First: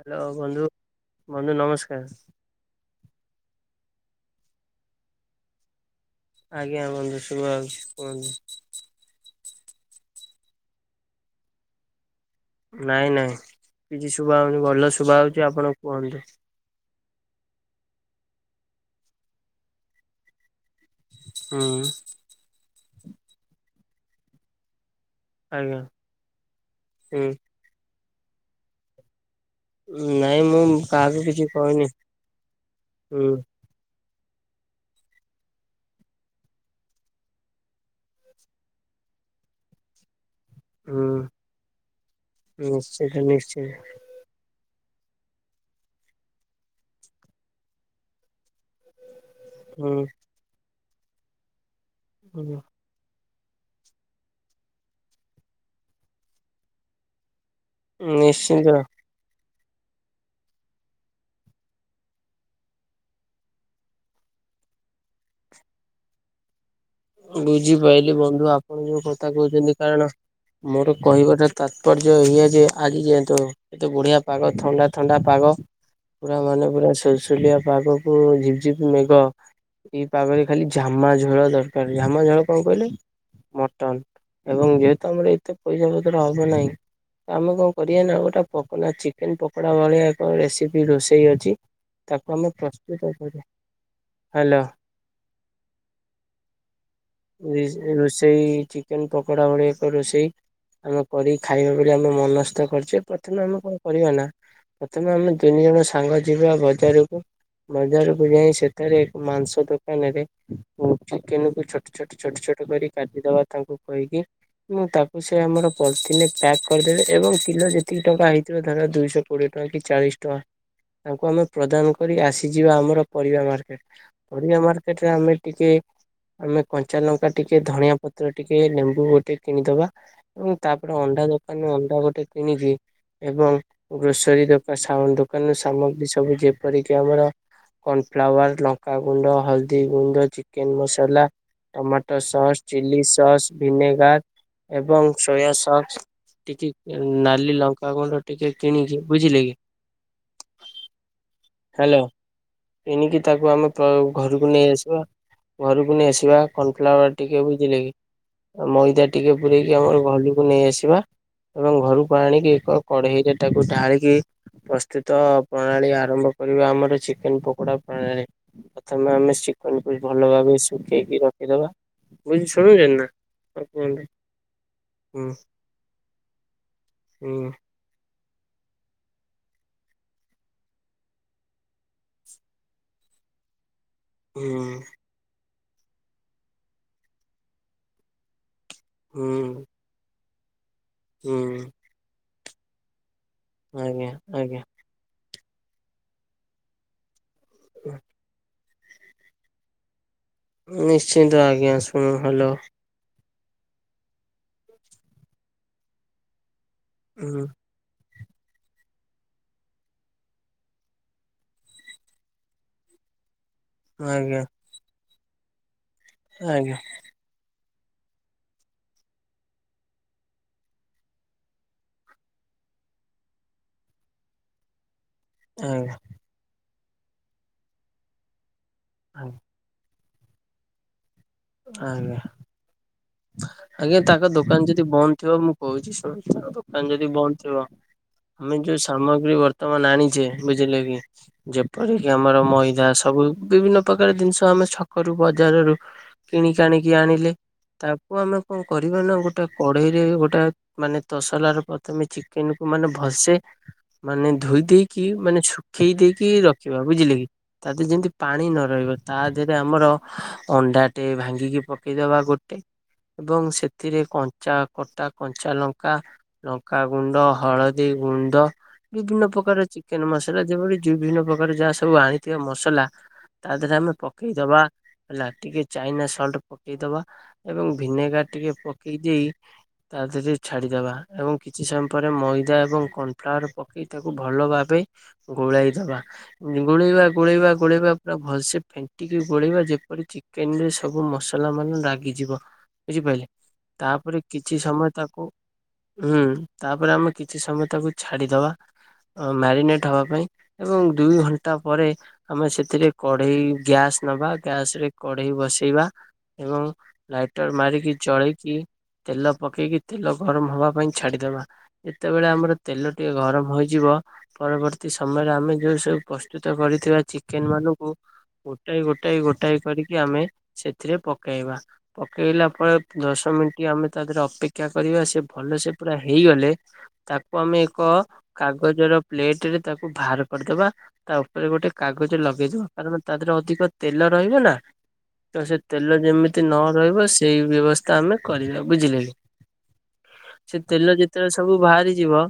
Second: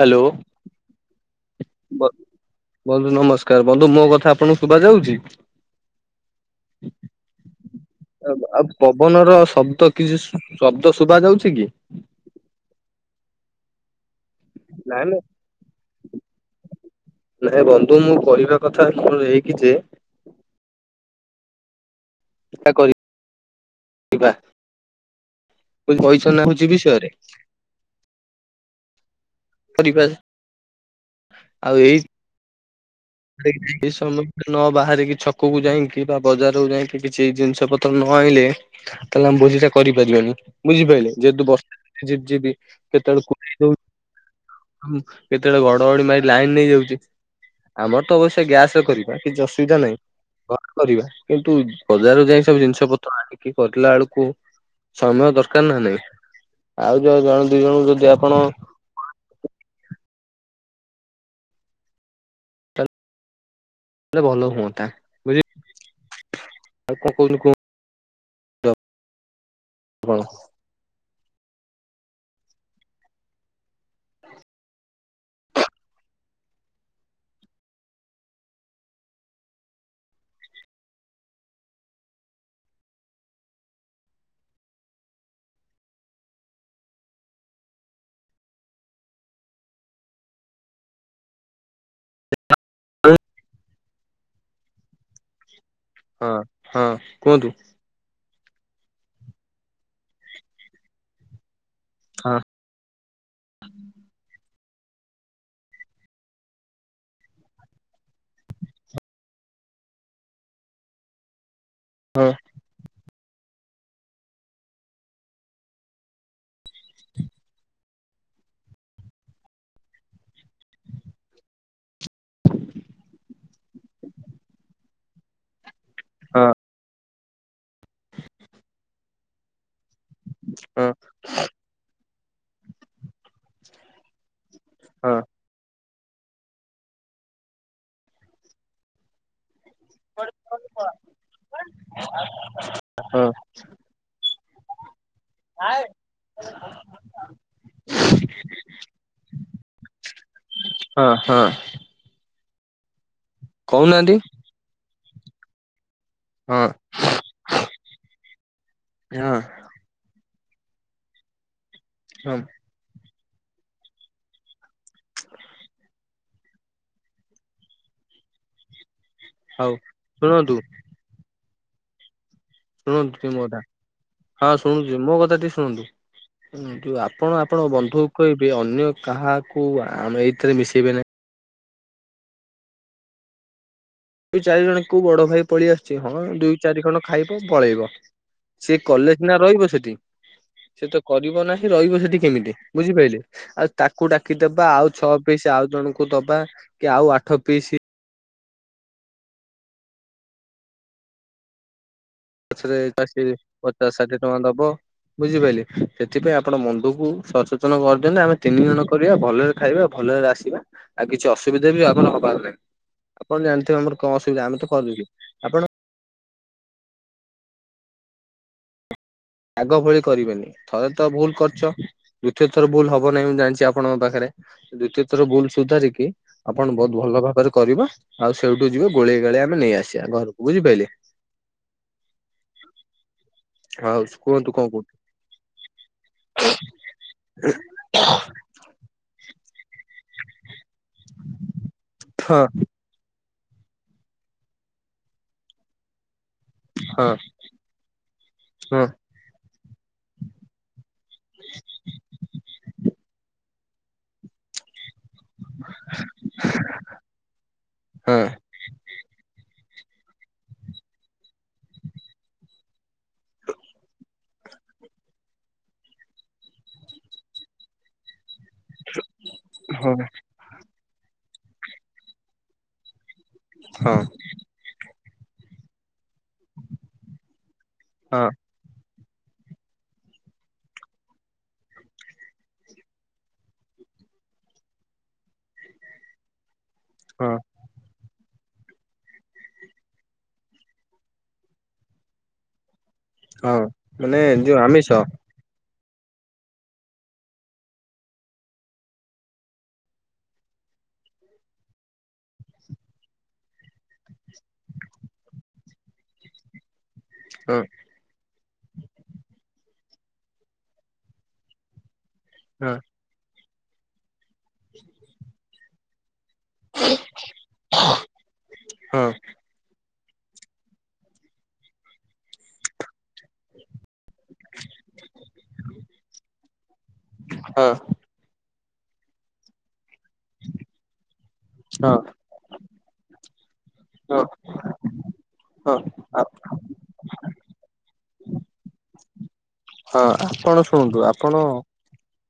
Hello ବନ୍ଧୁ, ବନ୍ଧୁ ବ ନମସ୍କାର୍। ବନ୍ଧୁ ନମସ୍କାର୍ ବନ୍ଧୁ ମୋ କଥା ଆପଣଙ୍କୁ ଶୁଭ ଯାଉଛି? ଆଜ୍ଞା ବନ୍ଧୁ ଶୁଭା ଯାଉଛି କୁହନ୍ତୁ। ଆଉ ପବନର ଶବ୍ଦ କିଛି ଶବ୍ଦ ଶୁଭା ଯାଉଛି କି? ନାଇଁ ନାଇଁ କିଛି ଶୁଭା ହଉନି ଭଲ ନାଇଁ ନାଇଁ ଶୁଭା ହଉଛି ଆପଣ କୁହନ୍ତୁ। ନାଇଁ ବନ୍ଧୁ ମୁଁ କହିବା କଥା କଣ ହେଇକି ଯେ ହୁଁ-ଉଁ [unintelligible] ଆଜ୍ଞା ବିଷୟରେ ହୁଁ। କରିବା ନାଇଁ ମୁଁ କାହାକୁ କିଛି କହିନି, ହୁଁ ସମୟ ନ ବାହାରିକି ଛକକୁୁ ଯାଇକି ବା ବଜାରକୁୁ ଯାଇକି କିଛି ଜିନିଷ ପତ୍ର ନ ଆଣିଲେ ତାହେଲେ ଆମେ ଭୋଜିଟା କରିପାରିବାନି। ହୁଁ ବୁଝିପାରିଲେ ଯେହେତୁ ବର୍ଷ ଯିପ୍ ଯିବି ନିଶ୍ଚିତ ନିଶ୍ଚିତ। କେତେବେଳେ [unintelligible] ହଁ କେତେବେଳେ ଘଡଘଡି ମାରି ଲାଇନ୍ ନେଇଯାଉଚି। ଆମର ତ ଅବଶ୍ୟ ଗ୍ୟାସ୍ ରେ କରିବା କିଛି ଅସୁବିଧା ହୁଁ ନାହିଁ ଘରେ କରିବା। କିନ୍ତୁ ବଜାରରୁ ଯାଇ ହୁଁ ସବୁ ଜିନିଷ ପତ୍ର ଆ କି କରିଲା ବେଳକୁ ସମୟ ଦରକାର୍ ନା ନାହିଁ, ଆଉ ଯ ଜଣ ଦିଇ ଜଣଙ୍କୁ ଯଦି ଆପଣ ନିଶ୍ଚିନ୍ତ ଲେ ଭଲ ହୁଅନ୍ତା ବୁଝି ଆଉ କଣ କହୁଛନ୍ତି କୁହନ୍ତୁ ବୁଝିପାଇଲି ବନ୍ଧୁ ଆପଣ ଯୋଉ କଥା କହୁଛନ୍ତି କାରଣ ଆପଣ ମୋର କହିବାଟା ତାତ୍ପର୍ଯ୍ୟ ଏଇଆ ଯେ ଆଜି ଯାଏନ୍ତ ଏତ ବଢିଆ ପାଗ ଥଣ୍ଡା ଥଣ୍ଡା ପାଗ। ପୁରା ମାନେ ପୁରା ସୁଲସୁଲିଆ ପାଗକୁ ଝିପଝିପ ମେଘ ଏଇ ପାଗରେ ଖାଲି ଝାମା ଝୋଳ ଦରକାର। ଝାମା ଝୋଳ କଣ କହିଲେ? ମଟନ ଏବଂ ଯେହେତୁ ଆମର ଏତେ ପଇସା ପତ୍ର ହବ ନାହିଁ। ତ ଆମେ କଣ କରିବା ନା ଗୋଟେ ପକଡ଼ା ଚିକେନ ପକୋଡା ଭଳିଆ ଏକ ରେସିପି ରୋଷେଇ ଅଛି ତାକୁ ଆମେ ପ୍ରସ୍ତୁତ କରି ହାଲୋ ହଁ ହଁ। କୁହନ୍ତୁ ଦିସ ରୋଷେଇ ଚିକେନ ପକୋଡା ଭଳିଆ ଏକ ରୋଷେଇ ଆମେ କରିକି ଖାଇବା ବୋଲି ଆମେ ହଁ ମନସ୍ତ କରିଛୁ। ପ୍ରଥମେ ଆମେ କଣ କରିବା ନା ପ୍ରଥମେ ଆମେ ତିନି ଜଣ ସାଙ୍ଗ ଯିବା ବଜାରକୁ। ବଜାରକୁ ଯାଇ ସେଠାରେ ଏକ ମାଂସ ଦୋକାନରେ ଉଁ ଚିକେନ ଛୋଟ ଛୋଟ ହଁ ଛୋଟ ଛୋଟ କରି କାଟିଦବା ତାଙ୍କୁ କହିକି। ଉଁ ତାକୁ ସେ ଆମର ପଲିଥିିନରେ ପ୍ୟାକ୍ କରିଦେବେ ଏବଂ କିଲୋ ଯେତିକି ଟଙ୍କା ହେଇଥିବ ଧର ଦୁଇଶହ କୋଡିଏ ଟଙ୍କା କି ଚାଳିଶ ଟଙ୍କା ତାଙ୍କୁ ଆମେ ପ୍ରଦାନ କରି ଆସିଯିବା ଆମର ପରିବା ମାର୍କେଟ। ପରିବା ମାର୍କେଟରେ ଆମେ ଟିକେ ହଁ ଆମେ କଞ୍ଚା ଲଙ୍କା ଟିକେ ଧଣିଆ ପତ୍ର ଟିକେ ଲେମ୍ବୁ ଗୋଟେ କିଣିଦବା ଏବଂ ହଁ ତାପରେ ଅଣ୍ଡା ଦୋକ କାନରୁ ଅଣ୍ଡା ଗୋଟେ କିଣିକି ଏବଂ ଗ୍ରୋସରୀ ଦୋକ ସା ହଁ ଦୋକାନରୁ ସାମଗ୍ରୀ ସବୁ ଯେ ଯେପରିକି ଆମର କର୍ଣଫ୍ଲାୱାର ଲଙ୍କାାଗୁଣ୍ଡ ହଳଦୀ ଗୁଣ୍ଡ ଚିକେନ ମସ ଆ ଟମାଟୋ ସସ୍, ଚିଲି ହଁ ସସ୍, ଭିନେଗାର ଏବଂ ସୋୟା ସସ୍ ଟିକେ ନାଲି ଲଙ୍କାଗୁଣ୍ଡ ଟିକେ କିଣିକି ବୁଝିଲେ କି। ହଁ ହଁ। ହ୍ୟାଲୋ କିଣିକି ତାକୁ ଆମେ ପ କହୁନାହାନ୍ତି ଘରକୁ ନେଇ ଆସିବା ଘରକୁ ନେଇ ଆସି ବା ହଁ କନଫ୍ଲାୱାର ଟିକେ ବୁଝିଲେ କି ଆଉ ମଇଦା ଟିକେ ହଁ ପୁରେଇକି ଆମର ଘରକୁ ନେଇଆସିବା ଏବଂ ଘରକୁ ହଁ ଆଣିକି ଏକ କଢେଇରେ ତାକୁ ଢାଳିକି ପ୍ରସ୍ତୁତ ପ୍ରଣାଳୀ ଆରମ୍ଭ କରିବା ଆମର ଚିକେନ ପକୋଡା ପ୍ରଣାଳୀ। ପ୍ରଥମେ ଆମେ ହଉ ଚିକେନକୁ ଭଲ ଶୁଣନ୍ତୁ ଭାବେ ଶ କେଇକି ରଖିଦବା। ବୁଝି ଶୁଣି ଶୁଣନ୍ତୁ ଟିକେ ମୋ କଥା ହଁ ଶୁଣୁଚି ମୋ ହୁଁ କଥା ଟିକେ ଶୁଣନ୍ତୁ। ହଁ ଯୋଉ ଆପଣ ହୁଁ ଆପଣ ବନ୍ଧୁକୁ କହିବେ ଅନ୍ୟ କାହାକୁ ଆ ଏଇଥିରେ ମିଶେଇବେ ନାହିଁ। ଦୁଇ ହୁଁ ଚାରିଜଣ କୋଉ ବଡ ଭାଇ ପଳେଇ ଆଶୁଛି ହଁ ଦୁଇ ଚାରିଖଣ୍ଡ ଖାଇବ ପଳେଇବ। ସିଏ କଲେ ହୁଁ ସିନା ରହିବ ସେଠି ସେ ତ କରିବ ହୁଁ ନାହିଁ ରହିବ ସେଠି କେମିତି। ବୁଝିପାରିଲେ? ଆଉ ତାକୁ ଆଜ୍ଞା ଆଜ୍ଞା। ଡାକିଦବା ଆଉ ଛଅ ପିସ୍ ଆଉ ଜଣଙ୍କୁ ଦବା କି ଆଉ ଆଠ ପିସ୍ ହୁଁ। ନିଶ୍ଚିନ୍ତ ଆଜ୍ଞା। ହଁ ହଲ ପଛରେ [unintelligible] ପଚାଶ ଷାଠିଏ ଟଙ୍କା ଦବ ବୁଝିପାରିଲେ ସେଥିପାଇଁ ଆପ ଆପଣ ବନ୍ଧୁକୁ ହୁଁ ସଚେତନ କରିଦେଲେ ଆମେ ତିନି ଜଣ କରିବା ଭଲରେ ଖାଇବା ଭଲରେ ଆସିବା ଆଉ କିଛି ଅସୁବିଧା ବି ଆମର ହବାର ନାହିଁ। ଆପଣ ଜାଣିଥିବେ ଆମର କଣ ଆଜ୍ଞା ଅସୁବିଧା ଆମେ ତ କରୁଛେ ଆଜ୍ଞା। ଆଗ ଭଳି କରିବେନି ଥରେ ତ ଭୁଲ୍ କରିଚ ଦ୍ୱିତୀୟ ଥର ଭୁଲ୍ ହବ ନାହିଁ ମୁଁ ଜାଣିଚି ଆପଣଙ୍କ ପାଖରେ ଦ୍ଵିତୀୟ ଥର ଭୁଲ୍ ଆଜ୍ଞା। ସୁଧାରିକି ଆପଣ ବହୁତ୍ ଭଲଭାବରେ କରିବା ଆଉ ସେଇଠୁ ଯିବେ। ଗୋଳେଇ ଆଜ୍ଞା ଗାଳି ଆମେ ନେଇ ଆସିବା ଘରକୁ ବୁଝିପାରିଲେ। ଆଜ୍ଞା ହଉ ତାଙ୍କ ଦୋ କୁହନ୍ତୁ ଦୋକାନ କଣ ଯଦି କହୁଛନ୍ତି ବନ୍ଦ ଥିବ ମୁଁ କହୁଚି ଶୁଣନ୍ତୁ ଦୋକାନ ଯଦି ବନ୍ଦ ଥିବ। ଆମେ ଯୋଉ ସାମଗ୍ରୀ ବର୍ତ୍ତମାନ ଆଣିଚେ ବୁଝିଲେ କି ଯ ଏପରିକି ଆମର ହଁ ମଇଦା ସବୁ ବିଭିନ୍ନ ପ୍ରକାର ଜିନିଷ ଆମେ ଛକରୁ ବଜାରରୁ କିଣିକି ଆଣିକି ହଁ ଆଣିଲେ ତାକୁ ଆମେ କଣ ହଁ କରିବା ନାଁ ଗୋ ଗୋଟେ କଢେଇରେ ଗୋଟେ ମାନେ ତସଲ ର ପ୍ରଥମେ ଚିକେନ୍ କୁ ମାନେ ଭସେ ମାନେ ଧୋଇ ଦେଇ କି ମାନେ ଶୁଖେଇ ଦେଇକି ରଖିବା ବୁଝିଲେ କି ତା ଦେହରେ ଯେମିତି ହଁ। ପାଣି ନ ରହିବା ତା ଦେହରେ ଆମ ଆମର ଅଣ୍ଡା ଟେ ଭାଙ୍ଗିକି ପକେଇଦବା ଗୋଟେ ଏବଂ ସେଥିରେ କଞ୍ଚା କଟା କଞ୍ଚା ଲଙ୍କା। ଲଙ୍କା ଗୁଣ୍ଡ ହଳଦୀ ଗୁଣ୍ଡ ବିଭିନ୍ନ ପ୍ରକାର ହଁ। ଚିକେନ୍ ମସଲା ଯେଭଳି ବିଭିନ୍ନ ପ୍ରକାର ଯାହା ସବୁ ଆଣିଥିବା ମସଲା। ତା ଦେହରେ ଆମେ ହଁ ପକେଇଦବା ହେଲା ଟିକେ ଚାଇନା ସଲ୍ଟ ପକେଇଦବା। ଏବଂ ହଁ ଭିନେଗାର ଟିକେ ପକେଇ ଦେଇ ତା ଦେହରେ ଛାଡ଼ିଦେବା ଏବଂ କିଛି ସମୟ ପରେ ମଇଦା ଏବଂ କର୍ଣ୍ନଫ୍ଲାୱାର ପକାଇ ତାକୁ ଭଲ ଭାବେ ଗୋଳାଇଦବା। ଗୋଳେଇବା ହଁ ଗୋଳେଇବା ଗୋଳେଇବା ପୁରା ଭଲସେ ଫେଣ୍ଟିକି ଗୋଳେଇବା ଯେପରି ଚି ଚିକେନ୍ ରେ ସବୁ ମସଲା ମାନେ ରାଗିଯିବ ବୁଝିପାରିଲେ। ହଁ ମାନେ ତାପରେ ଯୋଉ କିଛି ଆମିଷ ସମୟ ହଁ ତାକୁ ହୁଁ ତାପରେ ଆମେ କିଛି ସମୟ ତାକୁ ଛାଡିଦବା। ମ୍ୟାରିନେଟ୍ ହବା ପାଇଁ ଏବଂ ଦୁଇ ଘଣ୍ଟା ପରେ ଆମେ ସେଥିରେ କଢେଇ ଗ୍ୟାସ୍ ନବା ଗ୍ୟାସ୍ ରେ କଢେଇ ବସେଇବା ଏବଂ ଲାଇଟର ହଁ। ମାରିକି ଜଳେଇ କି ତେଲ ପକେଇକି ତେଲ ଗରମ ହବା ପାଇଁ ଛାଡିଦବା ଯେତେବେଳେ ଆମର ହଁ ତେଲ ଟିକେ ଗରମ ହୋଇଯିବ ପରବର୍ତ୍ତୀ ସମୟରେ ଆମେ ଯୋଉ ସବୁ ପ ପ୍ରସ୍ତୁତ କରିଥିବା ଚିକେନ୍ ମାନଙ୍କୁ ଗୋଟଏ ହଁ ଗୋଟଏ ଗୋଟାଏ କରି କି ଆମେ ସେଥିରେ ପକେଇବା ପକେଇଲା ପରେ ଦଶ ମିନିଟ୍ ଆମେ ତା ଦେହରେ ଅପେକ୍ଷା କରିବା ସେ ଭଲ ସେ ପୁରା ହେଇଗଲେ। ତାକୁ ଆମେ ହଁ ଏକ କାଗଜର ପ୍ଲେଟ ରେ ତାକୁ ବାହାର କରିଦବା ତା ଉପରେ ଗୋଟେ ହଁ କାଗଜ ଲଗେଇଦବା କାରଣ ତା ଦେହରେ ଅଧିକ ତେଲ ହଁ ରହିବ ନାଁ। ତ ସେ ହଁ ତେଲ ଯେମିତି ନ ରହିବ ସେଇ ବ୍ୟବସ୍ଥା ଆମେ କରିବା ବୁଝିଲେ। ଆପଣ ସେ ତେଲ ଶୁଣନ୍ତୁ ଆପଣ ଯେତେବେଳେ ସବୁ ହଁ ବାହାରି ଯିବ।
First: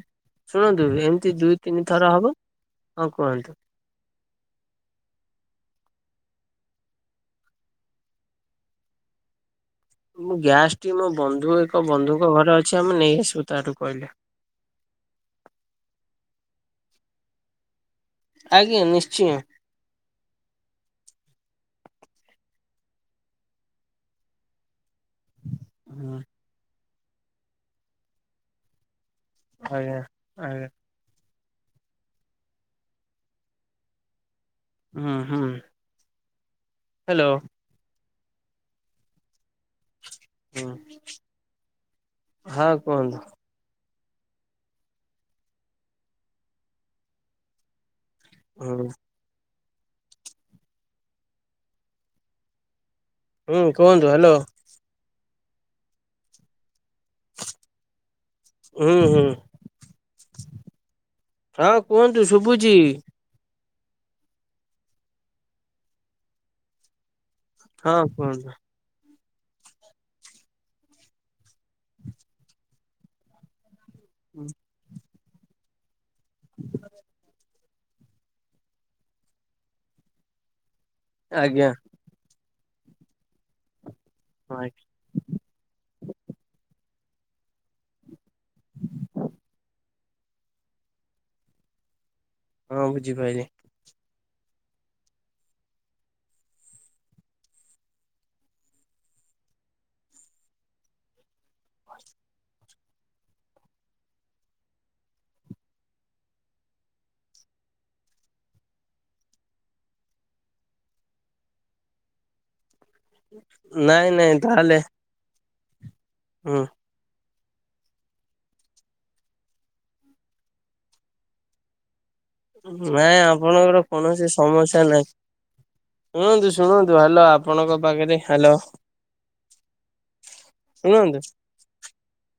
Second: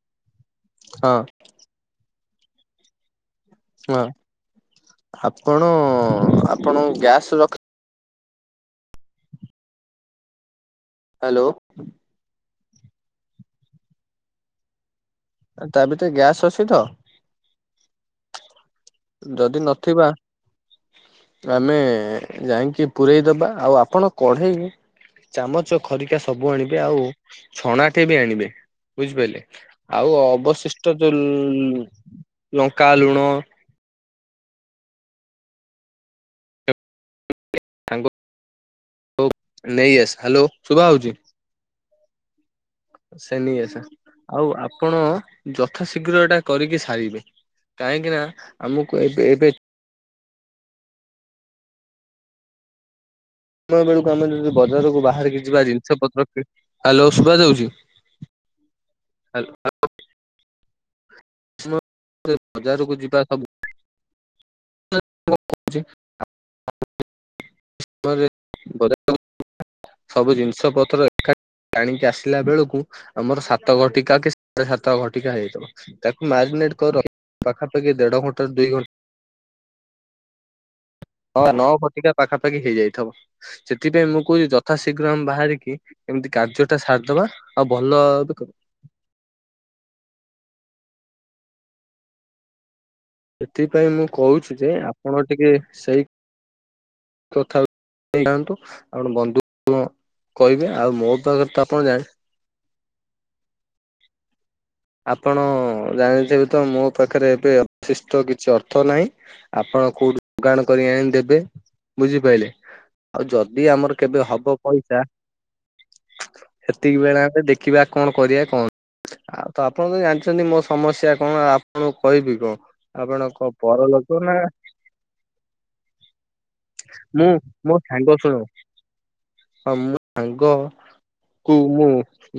ଶୁଣନ୍ତୁ ଏମିତି ଦୁଇ ତିନି ଥର ହବ ହଁ କୁହନ୍ତୁ। ହଁ ଆପଣ ଆପଣ ଗ୍ୟାସ୍ ରଖି ମୁଁ ଗ୍ୟାସ୍ ଟି ମୋ ହ୍ୟାଲୋ ବନ୍ଧୁ ଏକ ବନ୍ଧୁଙ୍କ ଘରେ ଅଛି ଆମେ ନେଇ ଆସିବୁ ତାଠୁ କହିଲେ। ତା ଭିତରେ ଗ୍ୟାସ୍ ଅଛି ତ? ଆଜ୍ଞା ନିଶ୍ଚ ଯଦି ନଥିବା ଆମେ ଯାଇକି ପୁରେଇଦବା ଆଉ ଆପଣ କଢେଇ ଚାମଚ ଖରିକା ହୁଁ ସବୁ ଆଣିବେ ଆଉ ଛଣାଟେ ବି ଆଣିବେ ବୁଝିପାରିଲେ। ଆଜ୍ଞା ଆଉ ଆଜ୍ଞା ଅବଶିଷ୍ଟ ଯୋଉ ଲଙ୍କା ଲୁଣ। ହୁଁ ହୁଁ ହାଲୋ। [unintelligible] ନେଇ ଆସ୍ ହ୍ୟାଲୋ ଶୁଭା ହଉଛି ହଁ କୁହ ସେ ନେଇ ଆସ ଆଉ ଆପଣ ଯଥା ଶୀଘ୍ର ଏଇଟା କରିକି ସାରିବେ କାହିଁକି ନା ହୁଁ ଆମକୁ ଏବେ ଏବେ ହୁଁ ସମୟ କୁହନ୍ତୁ ବେଳକୁ ଆମେ ହ୍ୟାଲୋ ଯଦି ବଜାରକୁ ବାହାରିକି ଯିବା ଜିନିଷ ପତ୍ର ହ୍ୟାଲୋ ସୁଭା ଯାଉଛି ହୁଁ ହୁଁ। ହଁ କୁହନ୍ତୁ ଶୁଭୁଛି ବଜାରକୁ ଯିବା ସବୁ କହୁଛି। [unintelligible] ହଁ କୁହନ୍ତୁ ସବୁ ଜିନିଷ ପତ୍ର ଏକାଠି ଆଣିକି ଆସିଲା ବେଳକୁ ଆମର ସାତ ଘଟିକା କି ହୁଁ ସାଢେ ସାତ ଘଟିକା ହେଇଯିବ ତାକୁ ମାରିନେଟ୍ କର ପାଖାପାଖି ଦେଢ ଘଣ୍ଟାରୁ ଦୁଇ ଘଣ୍ଟା ହଁ ନ ଆଜ୍ଞା ଘଟିକା ପାଖାପାଖି ହେଇଯାଇଥିବ ସେଥିପାଇଁ ମୁଁ କହୁଛିି ହଁ ଯଥାଶୀ ଘ୍ରମ ବାହାରିକି କେମିତି କାର୍ଯ୍ୟଟା ସାରିଦବା ଆଉ ଭଲ [inaudible] ହଁ ବୁଝିପାରିଲି ଥି ପାଇଁ ମୁଁ କହୁଛି ଯେ ଆପଣ ଟିକେ ସେଇ [unintelligible] ଥାନ୍ତୁ ଆପଣ ବନ୍ଧୁ କହିବେ ଆଉ ମୋ ପାଖରେ ତ ଆପଣ ଜାଣ ଆପଣ ଜାଣିଥିବେ ତ ମୋ ପାଖରେ ଏବେ ଅଫିଷ୍ଟ କିଛି ଅର୍ଥ ନାଇଁ। ଆପଣ କୋଉଠୁ ଯୋଗାଡ଼ କରିକି ଆଣି ଦେବେ ବୁଝିପାଇଲେ। ଆଉ ଯଦି ଆମର ନାଇଁ କେବେ ନାଇଁ ହବ ତାହେଲେ ପଇସା ହୁଁ ସେତିକି ବେଳେ ଆମେ ଦେଖିବା କଣ କରିବା କଣ ଆଉ ତ ଆପଣ ତ ଜାଣଚନ୍ତି ମୋ ସମସ୍ୟା କଣ ଆପ ନାଇଁ ଆପଣଙ୍କର ପରଲୋକ କୌଣସି ନା ସମସ୍ୟା ନାଇଁ। ଶୁଣନ୍ତୁ ଶୁଣନ୍ତୁ ହାଲୋ ମୁଁ ମୋ ଆପଣଙ୍କ ସାଙ୍ଗ ପାଖରେ ଶୁଣ ହ୍ୟାଲୋ ହଁ ମୁଁ ସାଙ୍ଗ ଶୁଣନ୍ତୁ କୁ ମୁଁ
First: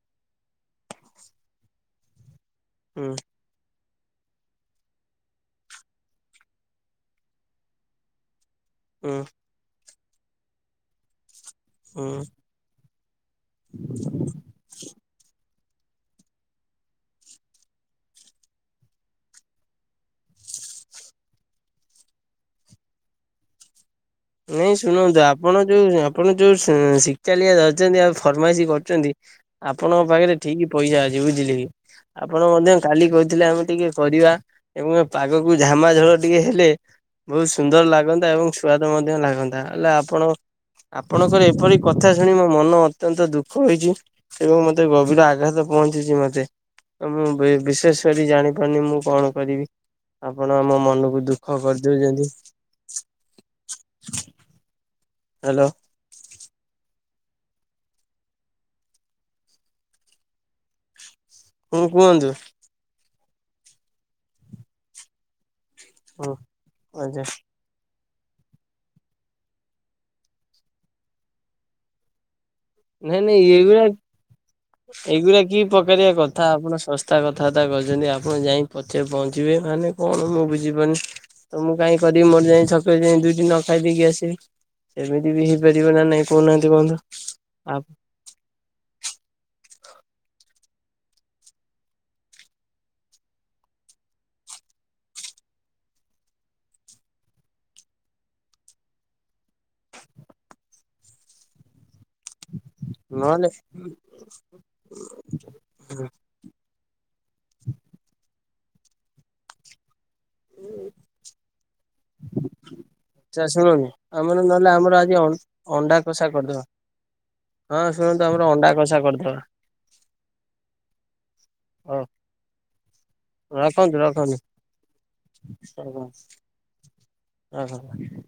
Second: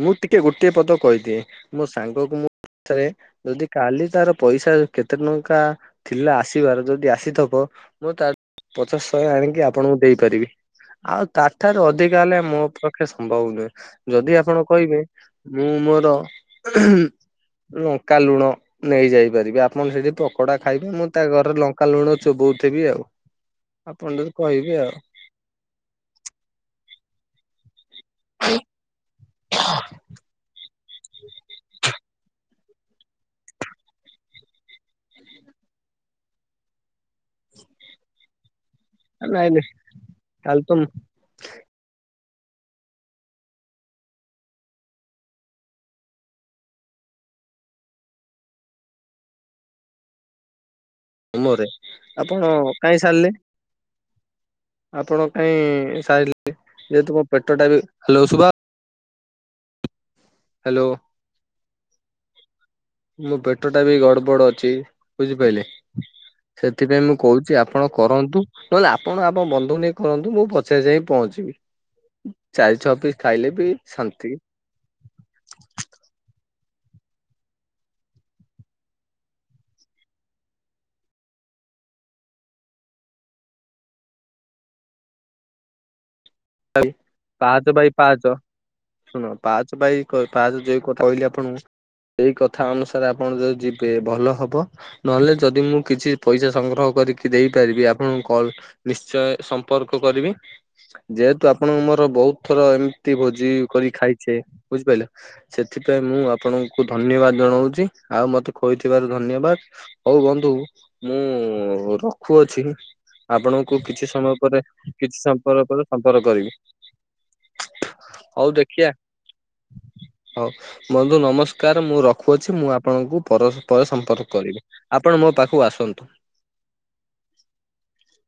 ମୁଁ ଟିକେ ଗୋଟିଏ ପଦ କହିଦିଏ। ମୋ ସାଙ୍ଗକୁ ମୁଁ ଥରେ ହୁଁ ଯଦି କାଲି ତାର ପଇସା କେତେ ଟଙ୍କା ଥିଲା ଆସିବାର ଯଦି ଆସିଥବ ମୁଁ ତାଠୁ ପଚାଶ୍ ହୁଁ ଶହେ ଆଣିକି ଆପଣଙ୍କୁ ଦେଇପାରିବି। ଆଉ ତାଠାରୁ ହୁଁ। ଅଧିକା ହେଲେ ମୋ ପା ଖେ ସମ୍ଭବ ନୁହେଁ। ଯଦି ଆପଣ କହିବେ ମୁଁ ମୋର ଲଙ୍କା ଲୁଣ ନେଇ ଯାଇ ପାରିବି। ଆପଣ ସେଠି ପକୋଡା ଖାଇବେ ମୁଁ ତା ଘରେ ଲଙ୍କା ଲୁଣ ଚୋବୋଉ ଥିବି ଆଉ। [unintelligible] ନାଇଁ ଆଉ ଶୁଣନ୍ତୁ ଆପଣ ଯୋଉ ଆପଣ ଯୋଉ ସେଁ ଶି ଚାଲିଆ ଧରୁଚନ୍ତି ଆଉ ଫର୍ମାଇସି କରୁଚନ୍ତି ଆପଣଙ୍କ ପାଖେରେ ଠିକ୍ ପଇସା ଅଛି ବୁଝିଲେ କି। ଆପଣ ମଧ୍ୟ କାଲି କହୁଥିଲେ ଆମେ ଟିକେ କରିବା ଏବଂ ଏ ପାଗକୁ ଝାମାଝୋଳ ଟିକେ ହେଲେ ବହୁତ୍ ସୁନ୍ଦର ଲାଗନ୍ତା ଏବଂ ସ୍ୱାଦ ମଧ୍ୟ ନାଇଁ ଲାଗନ୍ତା। ନାଇଁ ହେଲେ ଆପଣ ଆପ୍ କାଲି ତ ଆପଣଙ୍କର ଏପରି କଥା ଶୁଣି ମୋ ମନ ଅତ୍ୟନ୍ତ ଦୁଃଖ ହୋଇଚି। ଏବଂ ମତେ ଗଭୀର ଆଘାତ ପହଞ୍ଚିଚି ମତେ। ମୁଁ ବିଶେଷ କରି ଜାଣିପାରୁନି ମୁଁ କଣ କରିବି ଆପଣ ଆମ ମନକୁ ଦୁଃଖ ମରେ କରିଦଉଛନ୍ତି। ଆପଣ କାଇଁ ସାରିଲେ? ଆପଣ ହ୍ୟାଲୋ କାଇଁ ସାଇଲେ ଯେହେତୁ ମୋ ପେଟଟା ବି ହାଲୋ ଶୁ ହ୍ୟାଲୋ। କଣ କୁହନ୍ତୁ। ମୋ ପେଟଟା ବି ଗଡ୍ ବଡ୍ ଅଛି ବୁଝିପାଇଲେ। ହୁଁ ସେଥିପାଇଁ ମୁଁ ଆଜ୍ଞା। କହୁଚି ଆ ଆପଣ କରନ୍ତୁ ନହେଲେ ଆପଣ ଆପଣଙ୍କ ବନ୍ଧୁଙ୍କୁ ନେଇ କରନ୍ତୁ ମୁଁ ପଛେରେ ଯାଇକି ପହଞ୍ଚିବି। ଚାରି ଛଅ ପିସ୍ ଖାଇଲେ ବି ଶାନ୍ତି। ଏଇଗୁରା କି ପ୍ରକାରିଆ କଥା ଆପଣ ଶ ତା କଥାବାର୍ତ୍ତା କରୁଚନ୍ତି ଆପଣ ଯାଇ ପଛରେ ପହଞ୍ଚିବେ ମାନେ କଣ ମୁଁ ବୁଝିପାରୁନି। ତ ମୁଁ କାଇଁ କରିବି ମୋର ଯାଇଁ ଛକରେ ଯାଇଁ ଦୁଇଟି ନ ଖାଇ ପିଇକି ଆସିବି, ଏମିତି ବି ହେଇପାରିବ ନା ନାଇଁ। କୋହୁନାହାନ୍ତି ବନ୍ଧୁ। ପାହଚ ବାଇ ପାହଚ ଶୁଣ ପାହଚ ବାଇ କ ପାହଚ ଯେଉ କଥା କହିଲି ଆପଣଙ୍କୁ ସେଇ କଥା ଅନୁସାରେ ଆପଣ ଯଦି ଯିବେ ଭଲ ହବ। ନହେଲେ ଯଦି ମୁଁ କିଛି ପଇସା ସଂଗ୍ରହ କରିକି ଦେଇପାରିବି ଆପଣଙ୍କୁ କଲ୍ ନିଶ୍ଚୟ ସମ୍ପର୍କ କରିବି। ଯେହେତୁ ଆପଣଙ୍କୁ ମୋର ବୋହୁତ ଥର ଏମିତି ନହେଲେ ଭୋଜି କରି ଖାଇଚେ ବୁଝିପାଇଲେ। ସେଥିପାଇଁ ଆଚ୍ଛା ମୁଁ ଆପଣଙ୍କୁ ଧନ୍ୟବାଦ ଜଣଉଚି ଆଉ ମତେ ଖୋଇଥିବାରୁ ଧନ୍ୟବାଦ୍। ହୋଉ ବନ୍ଧୁ ମୁଁ ରଖୁ ଅଛି। ଆପଣଙ୍କୁ ଶୁଣନ୍ତୁ କିଛି ସମୟ ପରେ କିଛି ସମୟ ପରେ ପରେ କସା କରିଦବା। ହଁ ଶୁଣନ୍ତୁ ଆମର ହୋଉ ଅଣ୍ଡା ଦେଖିଆ କଷା କରିଦବା ହୋଉ ବନ୍ଧୁ ନମସ୍କାର ମୁଁ ହଉ ର ଖୁ ଅଛି ମୁଁ ଆପଣଙ୍କୁ ପର ପରେ ରଖନ୍ତୁ ସମ୍ପର୍କ ରଖନ୍ତୁ କରିବି। ଆପଣ ମୋ ପାଖକୁ ଆସନ୍ତୁ। ଆଁ ହାଁ ହାଁ।